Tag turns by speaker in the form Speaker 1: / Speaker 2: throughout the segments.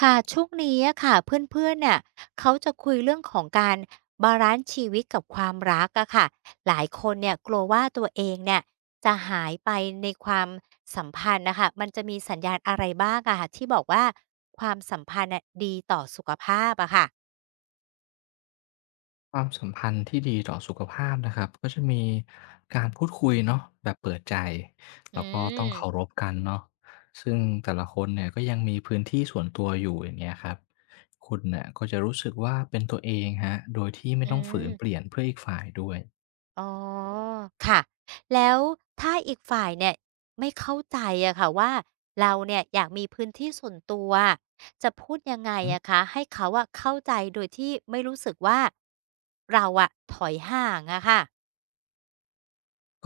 Speaker 1: ค่ะช่วงนี้อะค่ะเพื่อนๆเนี่ยเขาจะคุยเรื่องของการบาลานซ์ชีวิตกับความรักอะค่ะหลายคนเนี่ยกลัวว่าตัวเองเนี่ยจะหายไปในความสัมพันธ์นะคะมันจะมีสัญญาณอะไรบ้างอะค่ะที่บอกว่าความสัมพันธ์น่ะดีต่อสุขภาพอะค่ะ
Speaker 2: ความสัมพันธ์ที่ดีต่อสุขภาพนะครับก็จะมีการพูดคุยเนาะแบบเปิดใจ
Speaker 1: อื
Speaker 2: แล้วก็ต้อง
Speaker 1: ม
Speaker 2: เคารพกันเนาะซึ่งแต่ละคนเนี่ยก็ยังมีพื้นที่ส่วนตัวอยู่อย่างเงี้ยครับคุณเนี่ยก็จะรู้สึกว่าเป็นตัวเองฮะโดยที่ไม่
Speaker 1: อื
Speaker 2: ต้องฝื
Speaker 1: ม
Speaker 2: นเปลี่ยนเพื่ออีกฝ่ายด้วย
Speaker 1: อ๋อค่ะแล้วถ้าอีกฝ่ายเนี่ยไม่เข้าใจอะค่ะว่าเราเนี่ยอยากมีพื้นที่ส่วนตัวจะพูดยังไงอะคะให้เขาอะเข้าใจโดยที่ไม่รู้สึกว่าเราอะถอยห่างอะค่ะ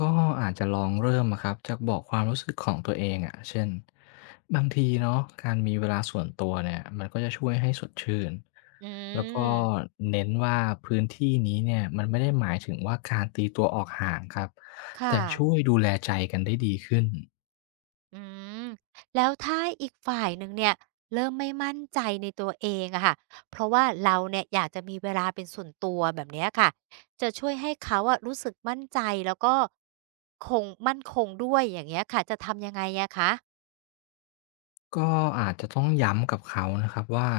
Speaker 2: ก็อาจจะลองเริ่มอะครับจากบอกความรู้สึกของตัวเองอะเช่นบางทีเนาะการมีเวลาส่วนตัวเนี่ยมันก็จะช่วยให้สดชื่น
Speaker 1: อื
Speaker 2: แล้วก็
Speaker 1: ม
Speaker 2: เน้นว่าพื้นที่นี้เนี่ยมันไม่ได้หมายถึงว่าการตีตัวออกห่างครับ
Speaker 1: ค
Speaker 2: แต่ช่วย
Speaker 1: ่ะ
Speaker 2: ดูแลใจกันได้ดีขึ้น
Speaker 1: อืมแล้วถ้าอีกฝ่ายหนึ่งเนี่ยเริ่มไม่มั่นใจในตัวเองอะค่ะเพราะว่าเราเนี่ยอยากจะมีเวลาเป็นส่วนตัวแบบเนี้ยค่ะจะช่วยให้เขาอะรู้สึกมั่นใจแล้วก็คงมั่นคงด้วยอย่างเงี้ยค่ะจะทำยังไงอะคะ
Speaker 2: ก็อาจจะต้องย้ำกับเขานะครับว่า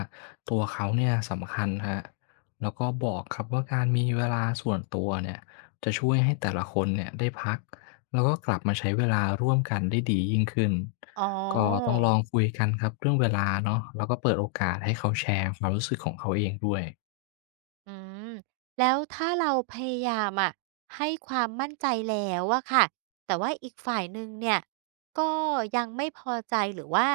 Speaker 2: ตัวเขาเนี่ยสำคัญฮรแล้วก็บอกครับว่าการมีเวลาส่วนตัวเนี่ยจะช่วยให้แต่ละคนเนี่ยได้พักแล้วก็กลับมาใช้เวลาร่วมกันได้ดียิ่งขึ้น
Speaker 1: อ๋อ
Speaker 2: ก็ต้องลองคุยกันครับเรื่องเวลาเนาะแล้วก็เปิดโอกาสให้เขาแชร์ความรู้สึกของเขาเองด้วย
Speaker 1: อืมแล้วถ้าเราพยายามอะให้ความมั่นใจแล้วอะค่ะแต่ว่าอีกฝ่ายหนึ่งเนี่ยก็ยังไม่พอใจหรือว่า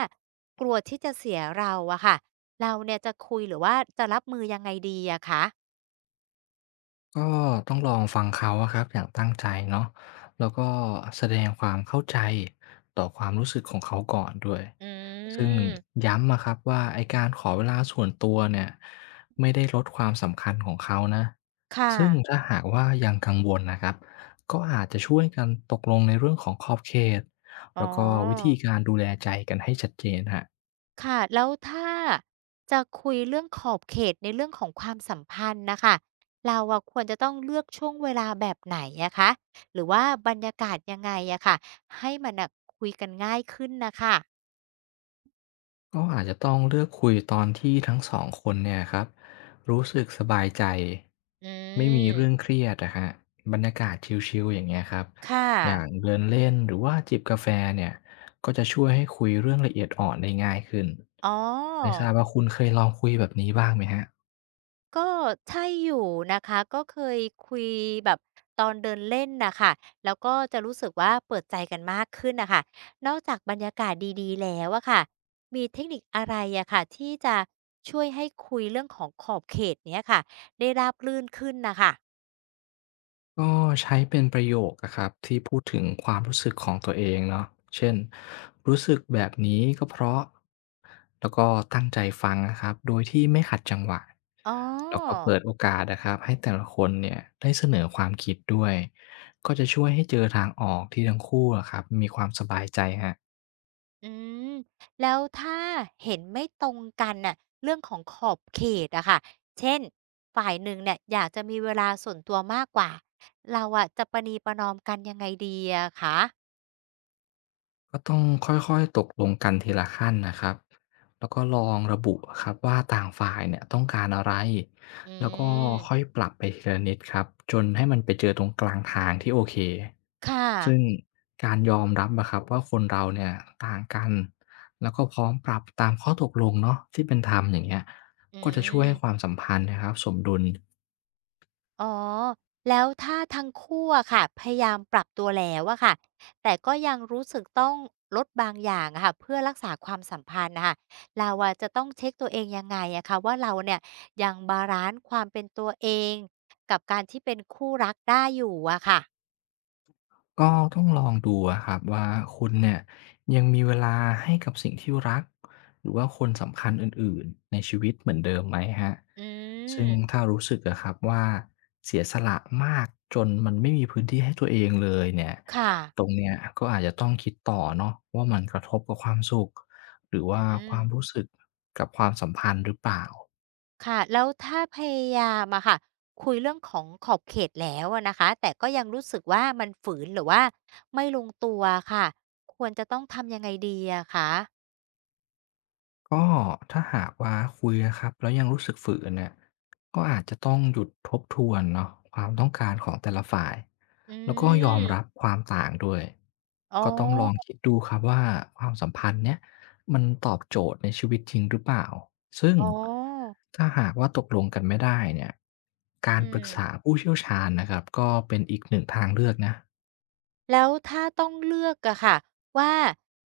Speaker 1: กลัวที่จะเสียเราอะค่ะเราเนี่ยจะคุยหรือว่าจะรับมือยังไงดีอะคะ
Speaker 2: ก็ต้องลองฟังเขาอะครับอย่างตั้งใจเนาะแล้วก็แสดงความเข้าใจต่อความรู้สึกของเขาก่อนด้วย
Speaker 1: อื
Speaker 2: ซึ่ง
Speaker 1: ม
Speaker 2: ย้ำอะครับว่าไอ้การขอเวลาส่วนตัวเนี่ยไม่ได้ลดความสำคัญของเขานะ
Speaker 1: ค่ะ
Speaker 2: ซึ่งถ้าหากว่ายังกังวลนะครับก็อาจจะช่วยกันตกลงในเรื่องของขอบเขต
Speaker 1: อ๋
Speaker 2: แล้วก็วิ
Speaker 1: อ
Speaker 2: ธีการดูแลใจกันให้ชัดเจนฮะ
Speaker 1: ค่ะแล้วถ้าจะคุยเรื่องขอบเขตในเรื่องของความสัมพันธ์นะคะเราอะควรจะต้องเลือกช่วงเวลาแบบไหนอะคะหรือว่าบรรยากาศยังไงอะค่ะให้มันอ่ะคุยกันง่ายขึ้นนะคะ
Speaker 2: ก็อาจจะต้องเลือกคุยตอนที่ทั้ง2คนเนี่ยครับรู้สึกสบายใจ
Speaker 1: อื
Speaker 2: ไม่มีเรื่องเค
Speaker 1: ม
Speaker 2: รียดนะฮะบรรยากาศชิลๆอย่างเงี้ยครับ
Speaker 1: ค่ะ
Speaker 2: อย่างเดินเล่นหรือว่าจิบกาแฟเนี่ยก็จะช่วยให้คุยเรื่องละเอียดอ่อนได้ง่ายขึ้น
Speaker 1: อ๋อ
Speaker 2: ไม่ทราบว่าคุณเคยลองคุยแบบนี้บ้างไหมฮะ
Speaker 1: ก็ใช่อยู่นะคะก็เคยคุยแบบตอนเดินเล่นน่ะค่ะแล้วก็จะรู้สึกว่าเปิดใจกันมากขึ้นน่ะค่ะนอกจากบรรยากาศดีๆแล้วอะค่ะมีเทคนิคอะไรอะค่ะที่จะช่วยให้คุยเรื่องของขอบเขตเนี้ยค่ะได้ราบรื่นขึ้นน่ะค่ะ
Speaker 2: ก็ใช้เป็นประโยคอะครับที่พูดถึงความรู้สึกของตัวเองเนาะเช่นรู้สึกแบบนี้ก็เพราะแล้วก็ตั้งใจฟังนะครับโดยที่ไม่ขัดจังหวะ
Speaker 1: อ๋อ
Speaker 2: แล้วก็เปิดโอกาสนะครับให้แต่ละคนเนี่ยได้เสนอความคิดด้วยก็จะช่วยให้เจอทางออกที่ทั้งคู่อะครับมีความสบายใจฮะ
Speaker 1: อืมแล้วถ้าเห็นไม่ตรงกันน่ะเรื่องของขอบเขตอะค่ะเช่นฝ่ายหนึ่งเนี่ยอยากจะมีเวลาส่วนตัวมากกว่าเราอะจะประนีประนอมกันยังไงดีอะคะ
Speaker 2: ก็ต้องค่อยๆตกลงกันทีละขั้นนะครับแล้วก็ลองระบุครับว่าต่างฝ่ายเนี่ยต้องการอะไร
Speaker 1: อื
Speaker 2: แล้วก็
Speaker 1: ม
Speaker 2: ค่อยปรับไปทีละนิดครับจนให้มันไปเจอตรงกลางทางที่โอเค
Speaker 1: ค่ะ
Speaker 2: ซึ่งการยอมรับนะครับว่าคนเราเนี่ยต่างกัน แล้วก็พร้อมปรับตามข้อตกลงเนาะที่เป็นธรรมอย่างเงี้ย
Speaker 1: อื
Speaker 2: ก็จะช่วยให้ความ
Speaker 1: ม
Speaker 2: สัมพันธ์นะครับสมดุล
Speaker 1: อ๋อ แล้วถ้าทั้งคู่อะค่ะพยายามปรับตัวแล้วอะค่ะ แต่ก็ยังรู้สึกต้องลดบางอย่างอะค่ะเพื่อรักษาความสัมพันธ์นะคะเราอะจะต้องเช็คตัวเองยังไงอะคะว่าเราเนี่ยยังบาลานซ์ความเป็นตัวเองกับการที่เป็นคู่รักได้อยู่อะค่ะ
Speaker 2: ก็ต้องลองดูอะครับว่าคุณเนี่ยยังมีเวลาให้กับสิ่งที่รักหรือว่าคนสำคัญอื่นๆในชีวิตเหมือนเดิมไหมฮะ
Speaker 1: อื
Speaker 2: ซึ่
Speaker 1: ม
Speaker 2: งถ้ารู้สึกอะครับว่าเสียสละมากจนมันไม่มีพื้นที่ให้ตัวเองเลยเนี่ย
Speaker 1: ค่ะ
Speaker 2: ตรงเนี้ยก็อาจจะต้องคิดต่อเนาะว่ามันกระทบกับความสุขหรือว่า
Speaker 1: อื
Speaker 2: ค
Speaker 1: ม
Speaker 2: วามรู้สึกกับความสัมพันธ์หรือเปล่า
Speaker 1: ค่ะแล้วถ้าพยายามอะค่ะคุยเรื่องของขอบเขตแล้วอะนะคะแต่ก็ยังรู้สึกว่ามันฝืนหรือว่าไม่ลงตัวค่ะควรจะต้องทำยังไงดีอะคะ
Speaker 2: ก็ถ้าหากว่าคุยนะครับแล้วยังรู้สึกฝืนเนี่ยก็อาจจะต้องหยุดทบทวนเนาะความต้องการของแต่ละฝ่าย
Speaker 1: อื
Speaker 2: แล้วก็ยอมรับ
Speaker 1: ม
Speaker 2: ความต่างด้วย
Speaker 1: อ๋อ
Speaker 2: ก็ต้องลองคิดดูครับว่าความสัมพันธ์เนี่ยมันตอบโจทย์ในชีวิตจริงหรือเปล่าซึ่ง
Speaker 1: อ๋อ
Speaker 2: ถ้าหากว่าตกลงกันไม่ได้เนี่ยการ
Speaker 1: อื
Speaker 2: ปรึ
Speaker 1: ม
Speaker 2: กษาผู้เชี่ยวชาญนะครับก็เป็นอีกหนึ่งทางเลือกนะ
Speaker 1: แล้วถ้าต้องเลือกอะค่ะว่า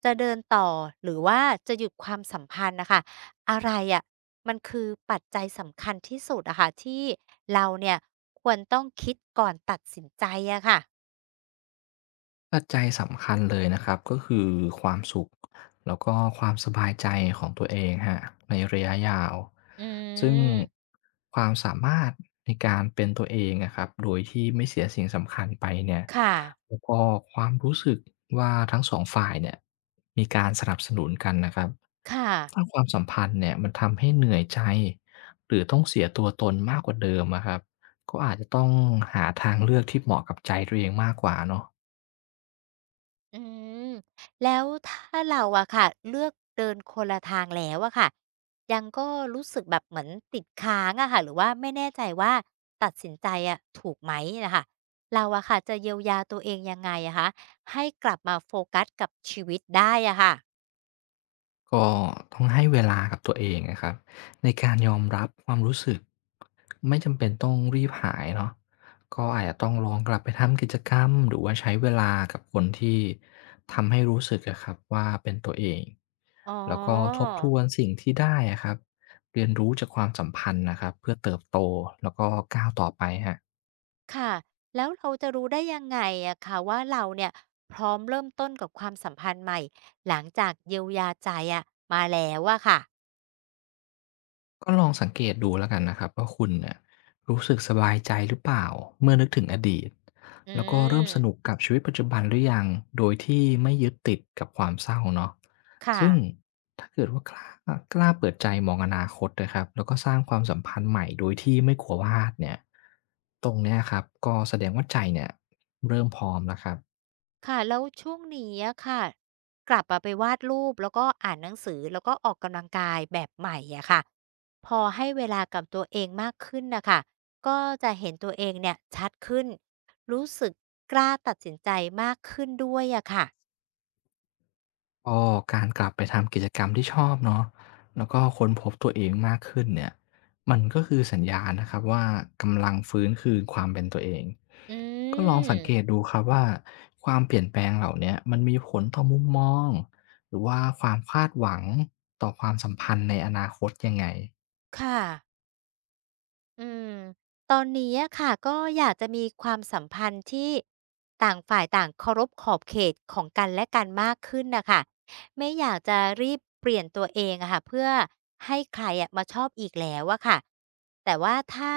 Speaker 1: จะเดินต่อหรือว่าจะหยุดความสัมพันธ์น่ะค่ะอะไรอะมันคือปัจจัยสำคัญที่สุดอะค่ะที่เราเนี่ยควรต้องคิดก่อนตัดสินใจอะค่ะ
Speaker 2: ปัจจัยสำคัญเลยนะครับก็คือความสุขแล้วก็ความสบายใจของตัวเองฮะในระยะยาว
Speaker 1: อื
Speaker 2: ซึ่ง
Speaker 1: ม
Speaker 2: ความสามารถในการเป็นตัวเองอะครับโดยที่ไม่เสียสิ่งสำคัญไปเนี่ย
Speaker 1: ค่ะ
Speaker 2: แล้วก็ความรู้สึกว่าทั้ง2ฝ่ายเนี่ยมีการสนับสนุนกันนะครับ
Speaker 1: ค่ะ
Speaker 2: ถ้าความสัมพันธ์เนี่ยมันทำให้เหนื่อยใจหรือต้องเสียตัวตนมากกว่าเดิมอะครับก็อาจจะต้องหาทางเลือกที่เหมาะกับใจตัวเองมากกว่าเนาะ
Speaker 1: อืมแล้วถ้าเราอะค่ะเลือกเดินคนละทางแล้วอะค่ะยังก็รู้สึกแบบเหมือนติดค้างอะค่ะหรือว่าไม่แน่ใจว่าตัดสินใจอะถูกไหมนะคะเราอะค่ะจะเยียวยาตัวเองยังไงอะคะให้กลับมาโฟกัสกับชีวิตได้อะค่ะ
Speaker 2: ก็ต้องให้เวลากับตัวเองนะครับในการยอมรับความรู้สึกไม่จำเป็นต้องรีบหายเนาะก็อาจจะต้องลองกลับไปทำกิจกรรมหรือว่าใช้เวลากับคนที่ทำให้รู้สึกอะครับว่าเป็นตัวเอง
Speaker 1: อ๋อ
Speaker 2: แล้วก็ทบทวนสิ่งที่ได้อะครับเรียนรู้จากความสัมพันธ์นะครับเพื่อเติบโตแล้วก็ก้าวต่อไปฮะ
Speaker 1: ค่ะแล้วเราจะรู้ได้ยังไงอะค่ะว่าเราเนี่ยพร้อมเริ่มต้นกับความสัมพันธ์ใหม่หลังจากเยียวยาใจอะมาแล้วอะค่ะ
Speaker 2: ก็ลองสังเกตดูแล้วกันนะครับว่าคุณเนี่ยรู้สึกสบายใจหรือเปล่าเมื่อนึกถึงอดีต
Speaker 1: อื
Speaker 2: แล้วก็เริ่มสนุก
Speaker 1: ม
Speaker 2: กับชีวิตปัจจุบันหรือยังโดยที่ไม่ยึดติดกับความเศร้าเนาะ
Speaker 1: ค่ะ
Speaker 2: ซึ่งถ้าเกิดว่ากล้าเปิดใจมองอนาคตนะครับแล้วก็สร้างความสัมพันธ์ใหม่โดยที่ไม่กลัวพลาดเนี่ยตรงเนี้ยครับก็แสดงว่าใจเนี่ยเริ่มพร้อมแล้วครับ
Speaker 1: ค่ะ แล้วช่วงนี้อะค่ะ กลับมาไปวาดรูปแล้วก็อ่านหนังสือแล้วก็ออกกำลังกายแบบใหม่อะค่ะพอให้เวลากับตัวเองมากขึ้นนะคะก็จะเห็นตัวเองเนี่ยชัดขึ้น รู้สึกกล้าตัดสินใจมากขึ้นด้วยอะค่ะ
Speaker 2: ก็การกลับไปทำกิจกรรมที่ชอบเนาะแล้วก็ค้นพบตัวเองมากขึ้นเนี่ยมันก็คือสัญญาณนะครับว่ากำลังฟื้นคืนความเป็นตัวเอง
Speaker 1: อื
Speaker 2: ก็ลองสังเกต
Speaker 1: ม
Speaker 2: ดูครับว่าความเปลี่ยนแปลงเหล่าเนี้ยมันมีผลต่อมุมมองหรือว่าความคาดหวังต่อความสัมพันธ์ในอนาคตยังไง
Speaker 1: ค่ะ อืมตอนนี้อะค่ะก็อยากจะมีความสัมพันธ์ที่ต่างฝ่ายต่างเคารพขอบเขตของกันและกันมากขึ้นน่ะค่ะไม่อยากจะรีบเปลี่ยนตัวเองอะค่ะเพื่อให้ใครอะมาชอบอีกแล้วอะค่ะแต่ว่าถ้า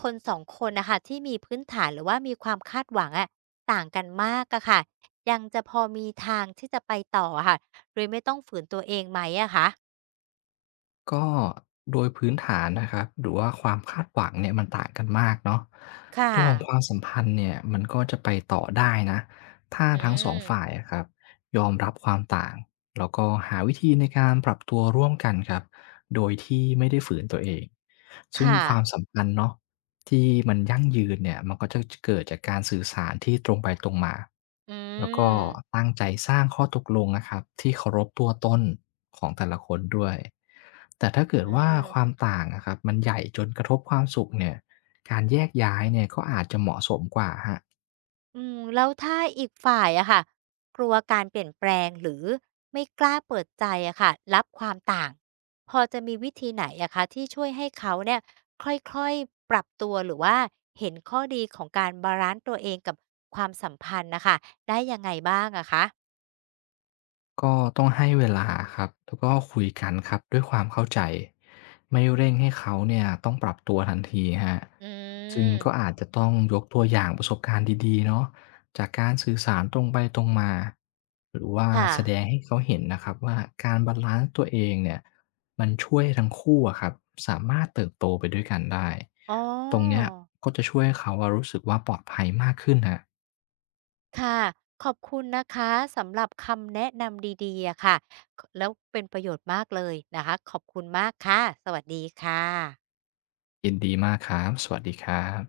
Speaker 1: คนสองคนน่ะค่ะที่มีพื้นฐานหรือว่ามีความคาดหวังอะต่างกันมากอะค่ะยังจะพอมีทางที่จะไปต่ออะค่ะโดยไม่ต้องฝืนตัวเองไหมอะคะ
Speaker 2: ก็โดยพื้นฐานนะครับหรือว่าความคาดหวังเนี่ยมันต่างกันมากเนาะ
Speaker 1: ค่ะ
Speaker 2: ตัวของความสัมพันธ์เนี่ยมันก็จะไปต่อได้นะถ้า
Speaker 1: อื
Speaker 2: ทั้งสอง
Speaker 1: ม
Speaker 2: ฝ่ายอะครับยอมรับความต่างแล้วก็หาวิธีในการปรับตัวร่วมกันครับโดยที่ไม่ได้ฝืนตัวเองซึ่ง
Speaker 1: ค่ะ
Speaker 2: ความสัมพันธ์เนาะ ที่มันยั่งยืนเนี่ยมันก็จะเกิดจากการสื่อสารที่ตรงไปตรงมา
Speaker 1: อื
Speaker 2: แล้วก็
Speaker 1: ม
Speaker 2: ตั้งใจสร้างข้อตกลงนะครับที่เคารพตัวตนของแต่ละคนด้วยแต่ถ้า
Speaker 1: อื
Speaker 2: เกิดว่าความ
Speaker 1: ม
Speaker 2: ต่างอะครับมันใหญ่จนกระทบความสุขเนี่ยการแยกย้ายเนี่ยก็อาจจะเหมาะสมกว่าฮะ
Speaker 1: อืมแล้วถ้าอีกฝ่ายอะค่ะกลัวการเปลี่ยนแปลงหรือไม่กล้าเปิดใจอะค่ะรับความต่างพอจะมีวิธีไหนอะคะที่ช่วยให้เขาเนี่ยค่อยๆปรับตัวหรือว่าเห็นข้อดีของการบาลานซ์ตัวเองกับความสัมพันธ์นะคะได้ยังไงบ้างอะคะ
Speaker 2: ก็ต้องให้เวลาครับแล้วก็คุยกันครับด้วยความเข้าใจไม่เร่งให้เขาเนี่ยต้องปรับตัวทันทีครับ
Speaker 1: อื
Speaker 2: ซึ่งก็
Speaker 1: ม
Speaker 2: อาจจะต้องยกตัวอย่างประสบการณ์ดีๆเนาะจากการสื่อสารตรงไปตรงมาหรือว่า
Speaker 1: ค่ะ
Speaker 2: แสดงให้เขาเห็นนะครับว่าการบาลันซ์ตัวเองเนี่ยมันช่วยทั้งคู่อะครับสามารถเติบโตไปด้วยกันได้
Speaker 1: อ๋อ
Speaker 2: ตรงเนี้ยก็จะช่วยให้เขาอะรู้สึกว่าปลอดภัยมากขึ้นครับ
Speaker 1: ค่ะขอบคุณนะคะสำหรับคำแนะนำดีๆอะค่ะแล้วเป็นประโยชน์มากเลยนะคะขอบคุณมากค่ะสวัสดีค่ะ
Speaker 2: ยินดีมากครับสวัสดีครับ